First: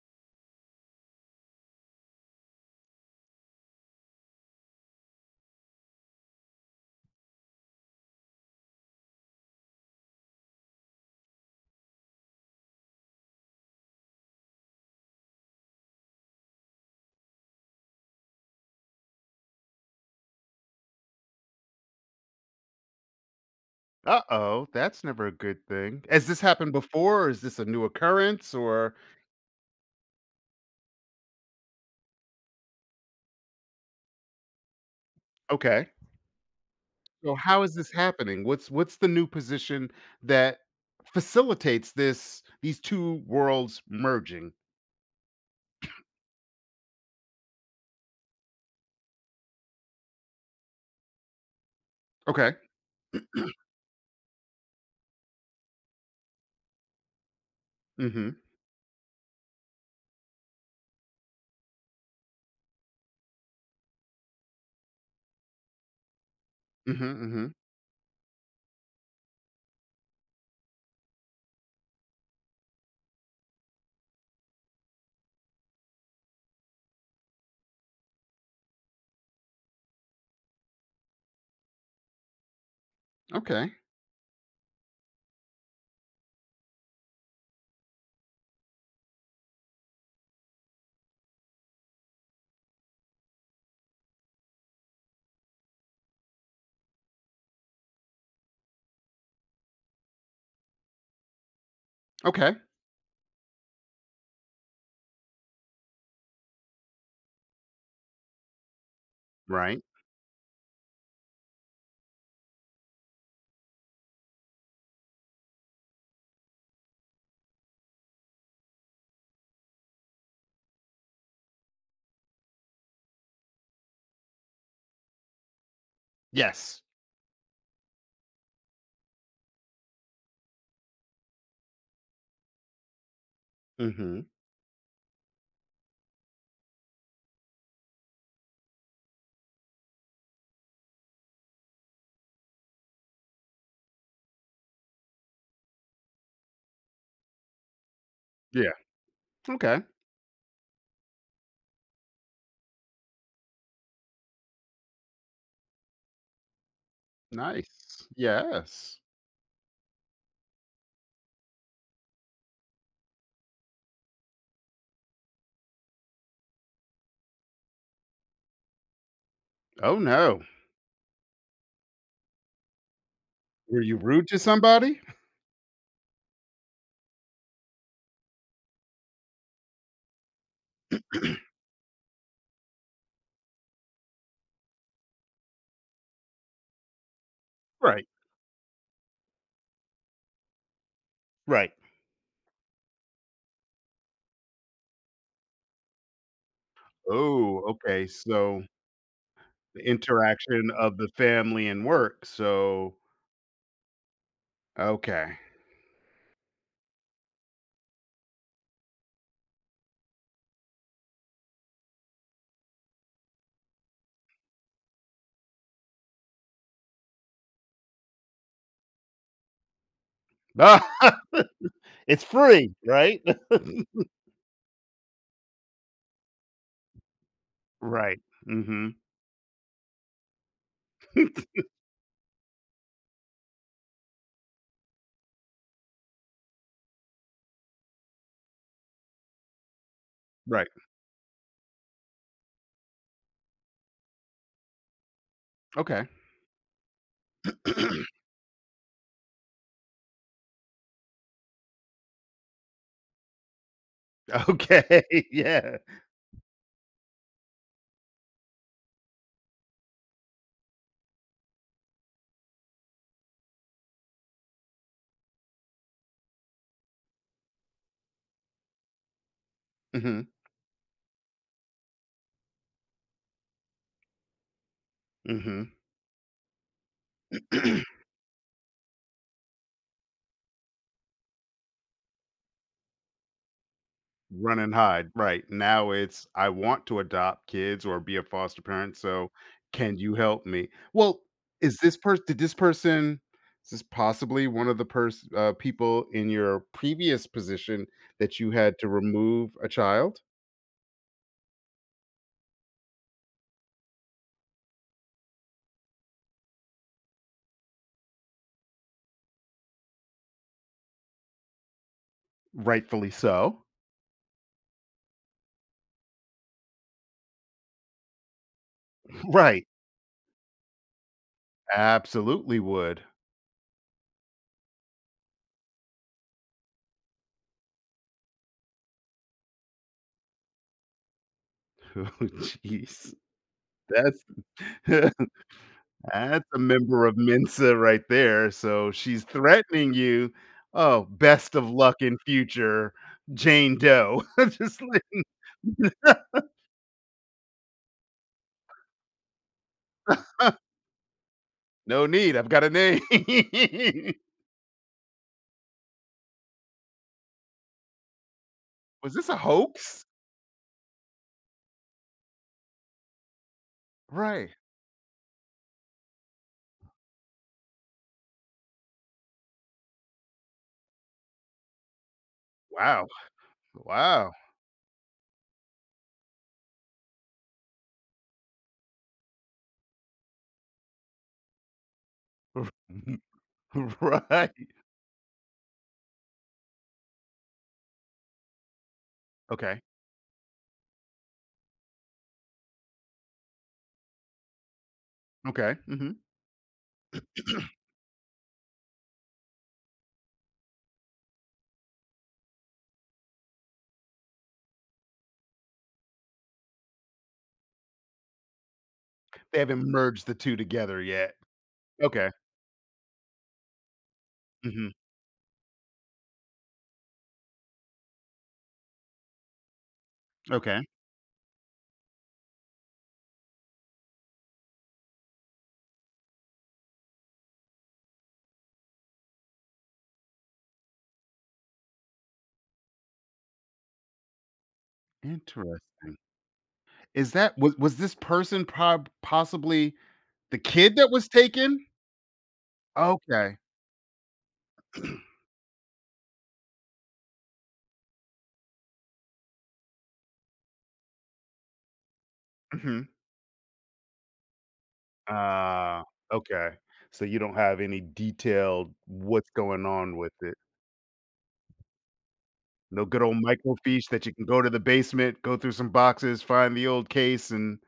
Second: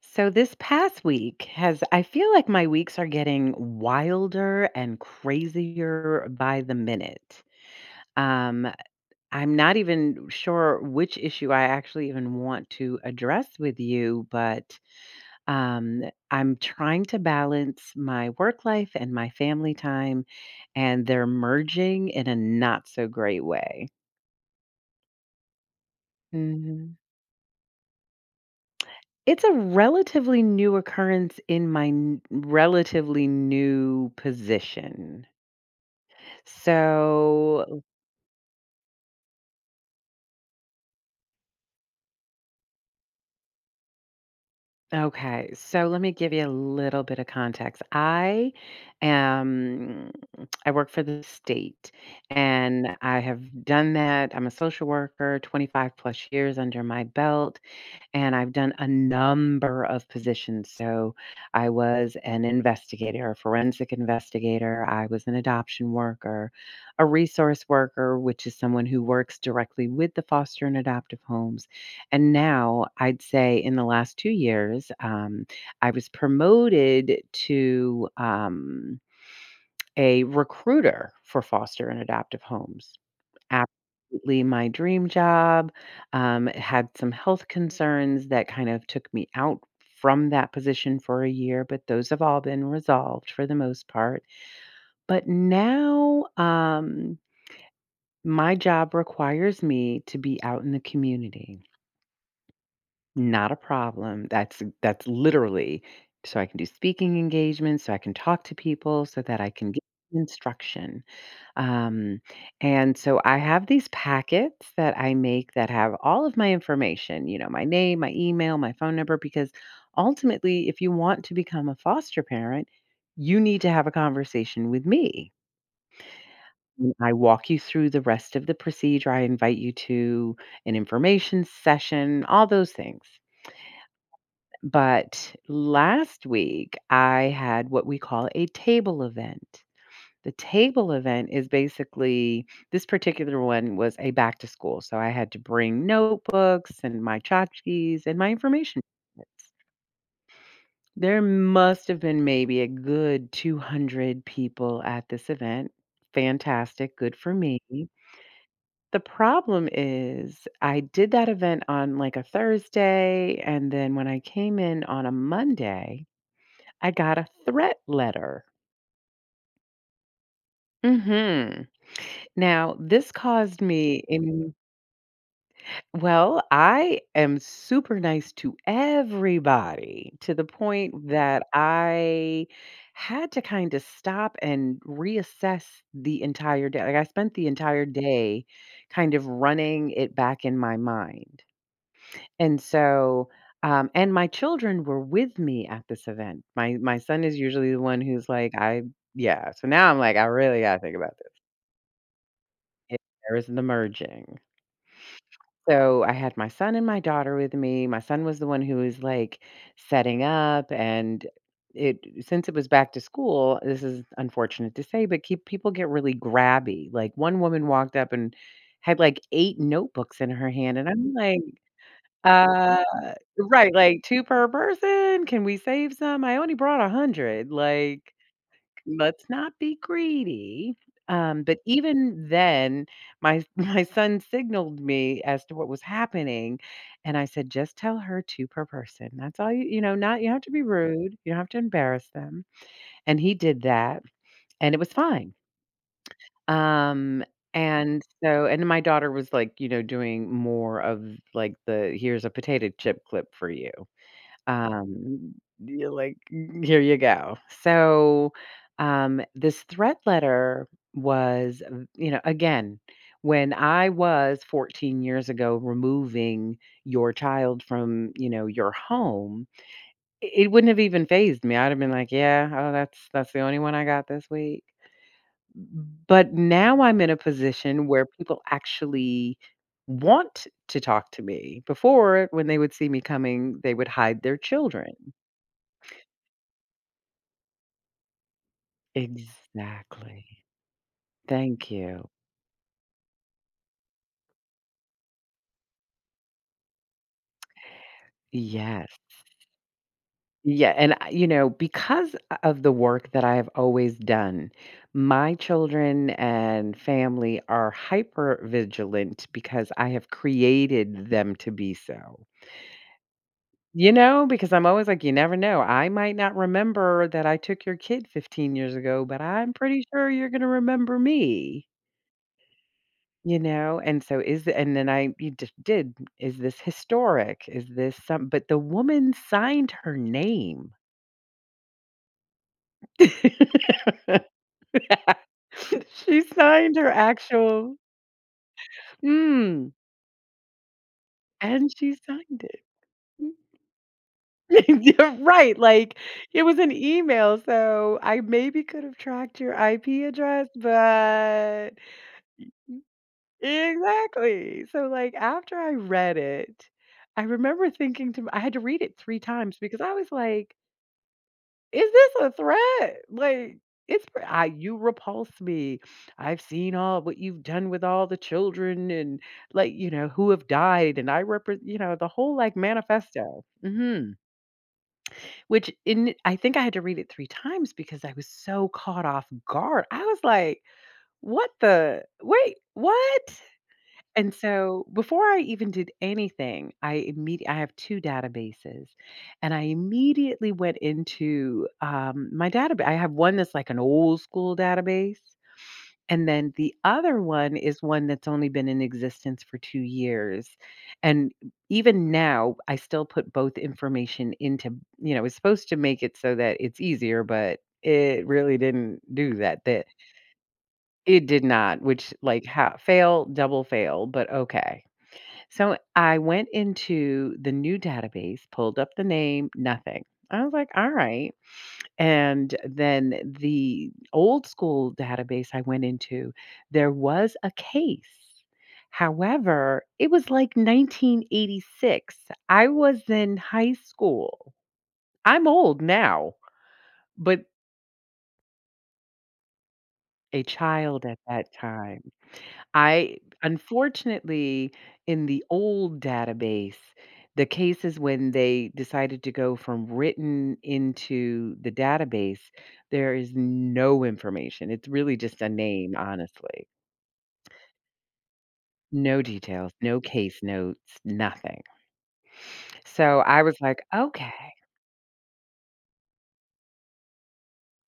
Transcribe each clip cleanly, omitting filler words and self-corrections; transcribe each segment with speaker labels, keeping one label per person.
Speaker 1: So this past week has I feel like my weeks are getting wilder and crazier by the minute. Um I'm not even sure which issue I actually even want to address with you, but um I'm trying to balance my work life and my family time, and they're merging in a not so great way.
Speaker 2: Uh-oh, that's never a good thing. Has this happened
Speaker 1: Mhm.
Speaker 2: before or is this a new occurrence, or
Speaker 1: It's a relatively new occurrence in my relatively new position.
Speaker 2: okay. So how is
Speaker 1: So,
Speaker 2: this happening? What's the new position that facilitates this these 2 worlds merging?
Speaker 1: okay. So let me give you a little bit of context. Am, I work for the state
Speaker 2: Okay.
Speaker 1: and I have done that. I'm a social worker, 25 plus years under my belt. And
Speaker 2: Mhm.
Speaker 1: I've done a number of positions. So I was an investigator, a forensic investigator. I was an adoption worker, a
Speaker 2: Mhm, mhm.
Speaker 1: resource worker, which is someone who works directly with the foster and adoptive homes. And now I'd say in the last 2 years, I was promoted to a recruiter for foster and adoptive homes.
Speaker 2: Okay.
Speaker 1: Absolutely my dream job, had some health concerns that kind of took me out from that position for a year, but those have all been resolved for the most part. But now, my job requires me to be out in the community.
Speaker 2: Okay.
Speaker 1: Not a problem. That's literally so I can do speaking engagements, so I can talk to people, so that I can get
Speaker 2: Right.
Speaker 1: instruction. Um, and so I have these packets that I make that have all of my information, you know, my name, my email, my phone number, because ultimately, if you want to become a foster parent, you need to have a conversation with me.
Speaker 2: Yes.
Speaker 1: And I walk you through the rest of the procedure. I invite you to an information session, all those things.
Speaker 2: Mhm.
Speaker 1: But last week, I had what we call a table event. The table event is basically this particular one was a back to school, so I had to bring notebooks and my tchotchkes and my
Speaker 2: Yeah.
Speaker 1: information packets.
Speaker 2: Okay.
Speaker 1: There must have been maybe a good 200 people at this event. Fantastic, good for me.
Speaker 2: Nice. Yes.
Speaker 1: The problem is, I did that event on like a Thursday, and then when I came in on a Monday, I got a threat letter.
Speaker 2: Oh, no.
Speaker 1: hmm Now, this caused
Speaker 2: Were you
Speaker 1: me
Speaker 2: rude to somebody?
Speaker 1: well, I am super nice to everybody to the point that I had to kind of stop and reassess the entire day. Like I spent the entire
Speaker 2: Right.
Speaker 1: day kind of running it back in my mind.
Speaker 2: Right.
Speaker 1: And so and my children were with me at this event. My son is
Speaker 2: Oh,
Speaker 1: usually the one
Speaker 2: okay.
Speaker 1: who's like,
Speaker 2: So
Speaker 1: I yeah. So
Speaker 2: the
Speaker 1: now I'm like, I really
Speaker 2: interaction
Speaker 1: gotta think
Speaker 2: of the
Speaker 1: about
Speaker 2: family and work, so
Speaker 1: this. There is the merging.
Speaker 2: okay.
Speaker 1: So I had my son and my daughter with me. My son was the one who was like setting up, and it since it was back to school, this is unfortunate to say, but keep people get really grabby. Like one woman walked up and had like 8 notebooks in her hand, and I'm like,
Speaker 2: It's free,
Speaker 1: uh
Speaker 2: right?
Speaker 1: right, like two per person. Can we save some? I only brought 100. Like
Speaker 2: Right, mhm.
Speaker 1: let's not be greedy. But even then, my my son signaled me as to what was happening, and I said, "Just tell her two per person. That's all you you know. Not you don't have to be
Speaker 2: Right,
Speaker 1: rude. You don't have to embarrass them." And he did that, and it was fine.
Speaker 2: okay.
Speaker 1: Um, and so, and my daughter was like, you know, doing more of like the here's a potato chip clip for you.
Speaker 2: Okay,
Speaker 1: Um,
Speaker 2: yeah.
Speaker 1: you're like, "Mm, here you go. So, this threat letter was, you know, again, when I was 14 years ago removing your child from, you know, your home,
Speaker 2: Mhm,
Speaker 1: it wouldn't have even phased me. I'd have been like, yeah, oh, that's the only one I got this week.
Speaker 2: mhm.
Speaker 1: But now I'm in a position where people actually want to talk to me. Before, when they would see me coming, they would hide their
Speaker 2: Run and
Speaker 1: children.
Speaker 2: hide, right. Now it's, "I want to adopt kids or be a foster parent, so can you
Speaker 1: Exactly.
Speaker 2: help me?" Well,
Speaker 1: Thank
Speaker 2: is this
Speaker 1: you.
Speaker 2: person? Did this person, is this possibly one of the pers people in your previous position that you had to
Speaker 1: Yes.
Speaker 2: remove a child?
Speaker 1: Yeah, and I you know, because of the work that I have always done, my children and family are hyper vigilant because I have created them to be so.
Speaker 2: Rightfully so.
Speaker 1: You know, because I'm always like, "You never know. I might not remember that I took your kid 15 years ago, but I'm
Speaker 2: Right.
Speaker 1: pretty sure you're gonna remember me."
Speaker 2: Absolutely would.
Speaker 1: You know, and so is the and then I you just did, is this historic? Is this some but the woman signed her name.
Speaker 2: Oh, jeez. That's,
Speaker 1: She
Speaker 2: that's a
Speaker 1: signed her
Speaker 2: member of Mensa
Speaker 1: actual
Speaker 2: right there, so she's
Speaker 1: mm,
Speaker 2: threatening you. Oh, best
Speaker 1: and
Speaker 2: of
Speaker 1: she
Speaker 2: luck in
Speaker 1: signed it.
Speaker 2: future, Jane Doe. Just
Speaker 1: You're right, like,
Speaker 2: like,
Speaker 1: it was an email, so I maybe could have tracked your IP address, but
Speaker 2: "No need, I've got a name."
Speaker 1: exactly. So, like, after I read it, I remember thinking to m I had to read it
Speaker 2: Was
Speaker 1: 3
Speaker 2: this a
Speaker 1: times because I
Speaker 2: hoax?
Speaker 1: was like is this a threat? Like, it's pr I
Speaker 2: Right.
Speaker 1: you repulse me. I've seen all what you've done with all the children and, like, you know, who have died, and I represent, you know, the whole, like,
Speaker 2: Wow.
Speaker 1: manifesto. Mhm.
Speaker 2: Wow.
Speaker 1: Which in I think I had to read it 3 times because I was so caught off guard. I was like, "What the wait, what?" And
Speaker 2: Right.
Speaker 1: so before I even did anything, I immediately I have two databases, and I
Speaker 2: Okay.
Speaker 1: immediately went into my database. I have one that's like an old school database.
Speaker 2: Okay. Mhm.
Speaker 1: And then the other one is one that's only been in existence for 2 years. And even now, I still put both information into, you know, it's supposed to make it so that it's easier, but it really didn't do
Speaker 2: They
Speaker 1: that. That
Speaker 2: haven't merged the 2 together
Speaker 1: it
Speaker 2: yet.
Speaker 1: did not, which
Speaker 2: Okay.
Speaker 1: like how fail, double fail, but okay.
Speaker 2: Mhm.
Speaker 1: So I went into the new database, pulled up the name, nothing. I was like,
Speaker 2: Okay.
Speaker 1: all right. And then the old school database I went into, there was a case. However, it was like 1986. I was in high school. I'm old
Speaker 2: Interesting.
Speaker 1: now,
Speaker 2: Is
Speaker 1: but
Speaker 2: that was this person prob possibly
Speaker 1: a
Speaker 2: the kid
Speaker 1: child
Speaker 2: that
Speaker 1: at
Speaker 2: was
Speaker 1: that
Speaker 2: taken?
Speaker 1: time. I
Speaker 2: Okay.
Speaker 1: unfortunately, in the old database, the cases when they decided to go from written into the database,
Speaker 2: Mhm.
Speaker 1: there is no information. It's really just a name,
Speaker 2: Ah,
Speaker 1: honestly.
Speaker 2: okay. So you don't have any detailed
Speaker 1: No
Speaker 2: what's
Speaker 1: details,
Speaker 2: going
Speaker 1: no
Speaker 2: on with
Speaker 1: case
Speaker 2: it.
Speaker 1: notes, nothing.
Speaker 2: No
Speaker 1: So
Speaker 2: good old
Speaker 1: I was like,
Speaker 2: microfiche that you can
Speaker 1: okay,
Speaker 2: go to the basement, go through some boxes, find the old case and,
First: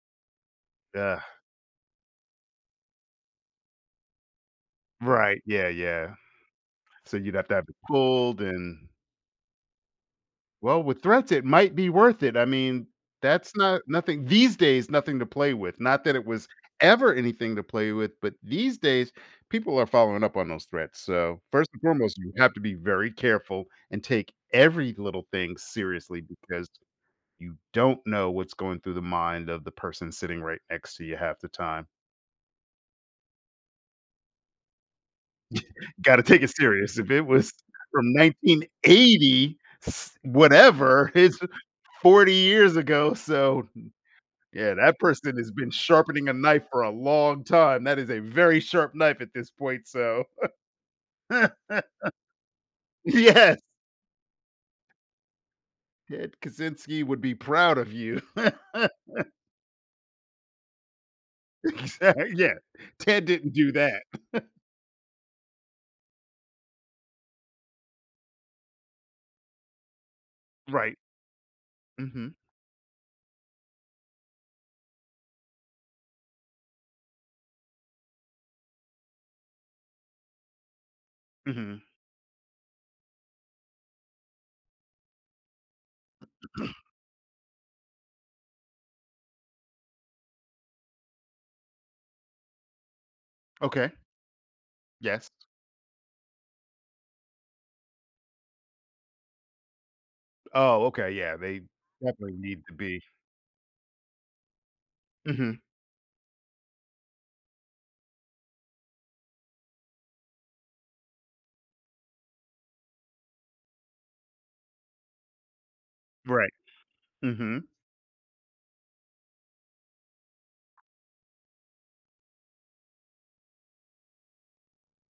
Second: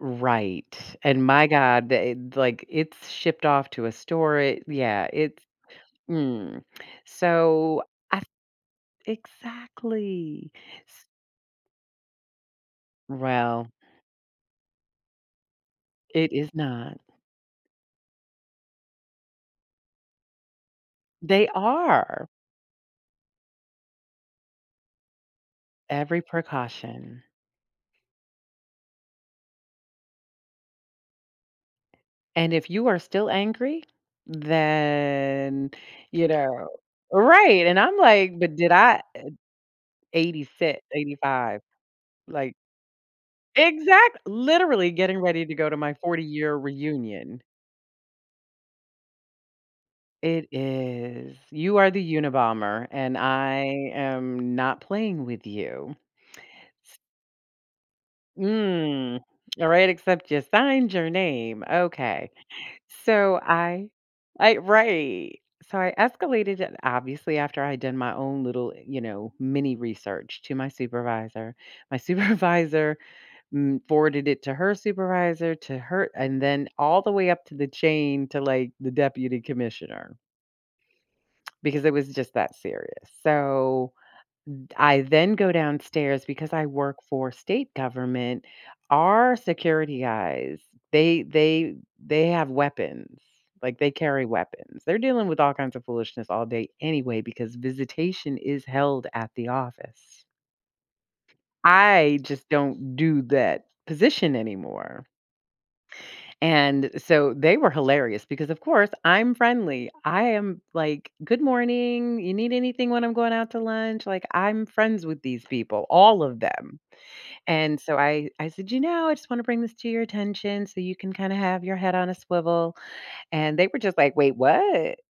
Speaker 1: right.
Speaker 2: uh
Speaker 1: And my God, they, like it's shipped off to a store. It, yeah, it's
Speaker 2: right, yeah, yeah.
Speaker 1: mm.
Speaker 2: So you'd have to have it
Speaker 1: so I,
Speaker 2: pulled and
Speaker 1: exactly.
Speaker 2: well, with threats, it might be worth it. I mean, that's
Speaker 1: Well,
Speaker 2: not nothing these days, nothing to play with. Not that it
Speaker 1: it
Speaker 2: was
Speaker 1: is not.
Speaker 2: ever anything to play with, but these days, people are following up on those threats. So,
Speaker 1: They
Speaker 2: first and foremost,
Speaker 1: are
Speaker 2: you have to be very careful and take every little thing
Speaker 1: every
Speaker 2: seriously because
Speaker 1: precaution.
Speaker 2: you don't know what's going through the mind of the person sitting right next to you half the time.
Speaker 1: And if you are still angry, then,
Speaker 2: Got to
Speaker 1: you
Speaker 2: take it
Speaker 1: know
Speaker 2: serious. If it was
Speaker 1: right, and I'm
Speaker 2: from
Speaker 1: like, "But did I
Speaker 2: 1980,
Speaker 1: 86,
Speaker 2: whatever, it's
Speaker 1: 85?"
Speaker 2: 40
Speaker 1: Like
Speaker 2: years ago. So,
Speaker 1: exact
Speaker 2: yeah,
Speaker 1: literally
Speaker 2: that
Speaker 1: getting
Speaker 2: person
Speaker 1: ready
Speaker 2: has
Speaker 1: to go
Speaker 2: been
Speaker 1: to my
Speaker 2: sharpening a
Speaker 1: 40-year
Speaker 2: knife for a
Speaker 1: reunion.
Speaker 2: long time. That is a very sharp knife at this point, so
Speaker 1: It is. You are the Unabomber, and
Speaker 2: yes,
Speaker 1: I am not playing with you.
Speaker 2: Ted Kaczynski would be proud of you.
Speaker 1: Mm. Alright, except you signed your name. Okay.
Speaker 2: Exact yeah, Ted
Speaker 1: So
Speaker 2: didn't do
Speaker 1: I
Speaker 2: that.
Speaker 1: I right. So I escalated it obviously after I done my own little, you know, mini research to my
Speaker 2: Right.
Speaker 1: supervisor. My
Speaker 2: Mhm,
Speaker 1: supervisor forwarded it to her supervisor, to her, and then all the way up to the chain to like the deputy commissioner
Speaker 2: mhm.
Speaker 1: because it was just that serious. So I then go downstairs because I work for state government. Our security guys, they they they have weapons. Like they
Speaker 2: Okay,
Speaker 1: carry weapons. They're dealing
Speaker 2: yes.
Speaker 1: with all kinds of foolishness all day anyway because visitation is held at the office.
Speaker 2: Oh, okay, yeah, they
Speaker 1: I
Speaker 2: definitely
Speaker 1: just
Speaker 2: need to
Speaker 1: don't
Speaker 2: be
Speaker 1: do that position anymore.
Speaker 2: mhm,
Speaker 1: And so they were hilarious because of course I'm friendly. I am like, good morning. You need anything when I'm going out to lunch? Like I'm friends with these people, all of
Speaker 2: right,
Speaker 1: them.
Speaker 2: mhm.
Speaker 1: And so I said, "You know, I just want to bring this to your attention so you can kind of have your head on a swivel." And they were just like, "Wait, what?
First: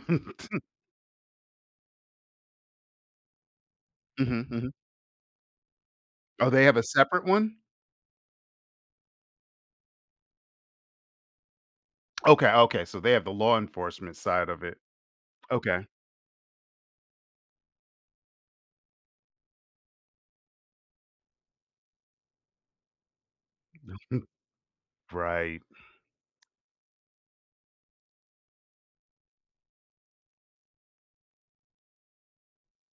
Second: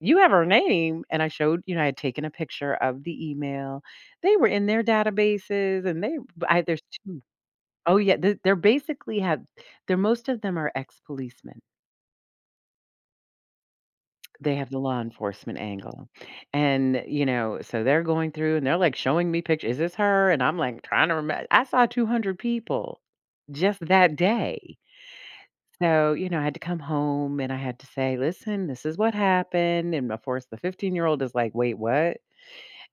Speaker 1: You have her name?" And I showed, you know, I had taken a picture of the email. They were in
Speaker 2: mhm.
Speaker 1: their databases, and they
Speaker 2: Oh,
Speaker 1: I
Speaker 2: they have
Speaker 1: there's
Speaker 2: a
Speaker 1: two.
Speaker 2: separate one?
Speaker 1: Oh yeah, they're basically have they're most of them are ex-policemen.
Speaker 2: Okay, okay, so they have the law enforcement side
Speaker 1: They
Speaker 2: of
Speaker 1: have
Speaker 2: it.
Speaker 1: the law enforcement
Speaker 2: Okay.
Speaker 1: angle. And, you know, so they're going through and they're like showing me pictures. Is this her? And I'm like trying to remember. I saw 200 people just that day.
Speaker 2: Right.
Speaker 1: So, you know, I had to come home and I had to say, listen, this is what happened. And of course, the 15-year-old is like, wait, what?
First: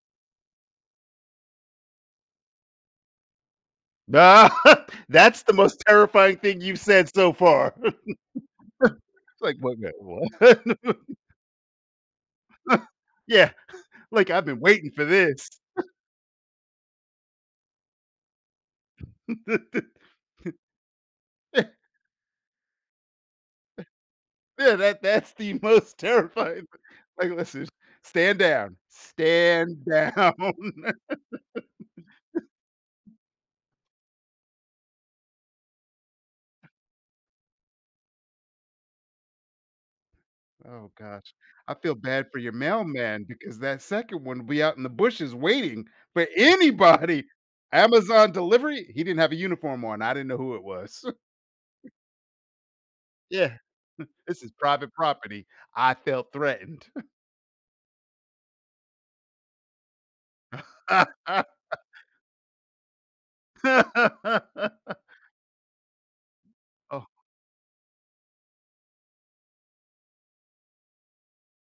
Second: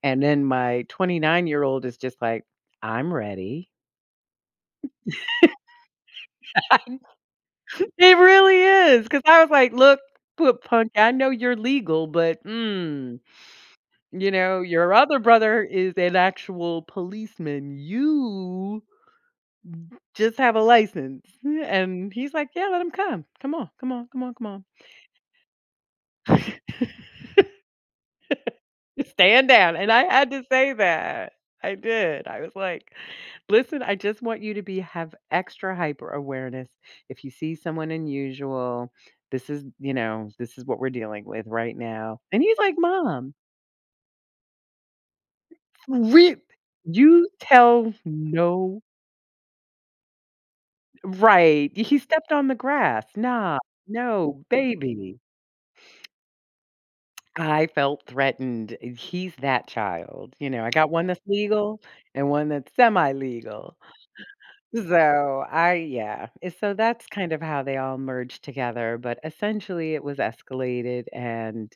Speaker 1: And then my 29-year-old is just like, I'm ready.
Speaker 2: Nah, that's the most terrifying thing you've said so far.
Speaker 1: It really is. Cause I
Speaker 2: It's
Speaker 1: was
Speaker 2: like,
Speaker 1: like,
Speaker 2: "Wait,
Speaker 1: look, put punk,
Speaker 2: what?"
Speaker 1: I know you're legal, but mm,
Speaker 2: Yeah, like,
Speaker 1: you
Speaker 2: "I've been
Speaker 1: know,
Speaker 2: waiting
Speaker 1: your
Speaker 2: for
Speaker 1: other
Speaker 2: this."
Speaker 1: brother is an actual policeman. You just have a license. And he's like, yeah, let him come. Come on, come on, come on, come on.
Speaker 2: Yeah, that's the most terrifying, like, "Listen, stand down.
Speaker 1: Stand down,
Speaker 2: Stand
Speaker 1: and I had
Speaker 2: down."
Speaker 1: to say that. I did. I was like, "Listen, I just want you to be have extra hyper awareness. If you see someone unusual, this is, you know, this is what we're
Speaker 2: Oh
Speaker 1: dealing
Speaker 2: gosh.
Speaker 1: with
Speaker 2: I
Speaker 1: right
Speaker 2: feel
Speaker 1: now."
Speaker 2: bad for
Speaker 1: And
Speaker 2: your
Speaker 1: he's like,
Speaker 2: mailman
Speaker 1: "Mom,
Speaker 2: because that second one will be out in the bushes waiting for
Speaker 1: re
Speaker 2: anybody.
Speaker 1: you tell
Speaker 2: Amazon
Speaker 1: no"
Speaker 2: delivery? He didn't have a uniform on, I didn't know who it was.
Speaker 1: right. He stepped on the grass.
Speaker 2: Yeah.
Speaker 1: "Nah,
Speaker 2: This
Speaker 1: no,
Speaker 2: is private
Speaker 1: baby."
Speaker 2: property. I felt threatened.
Speaker 1: I felt threatened. He's that child, you know, I got one that's legal and one that's semi-legal. So, I yeah, so that's
Speaker 2: Oh,
Speaker 1: kind of how they all merged together, but essentially it was escalated, and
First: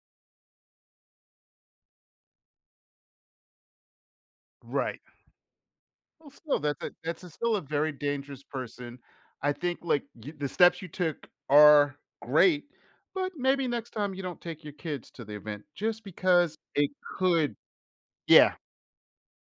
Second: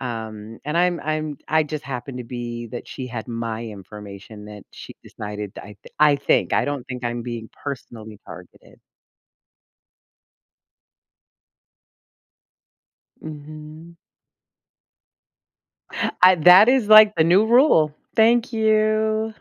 Speaker 1: and I just happened to be that she had my information that she
Speaker 2: right.
Speaker 1: decided I
Speaker 2: Well,
Speaker 1: think,
Speaker 2: still,
Speaker 1: I don't think I'm
Speaker 2: that's a
Speaker 1: being
Speaker 2: still a very
Speaker 1: personally
Speaker 2: dangerous
Speaker 1: targeted.
Speaker 2: person. I think, like, you the steps you took are great, but maybe next
Speaker 1: Mhm.
Speaker 2: time you don't take your kids to the event just
Speaker 1: I
Speaker 2: because
Speaker 1: that is
Speaker 2: it
Speaker 1: like the new
Speaker 2: could.
Speaker 1: rule. Thank
Speaker 2: Yeah.
Speaker 1: you.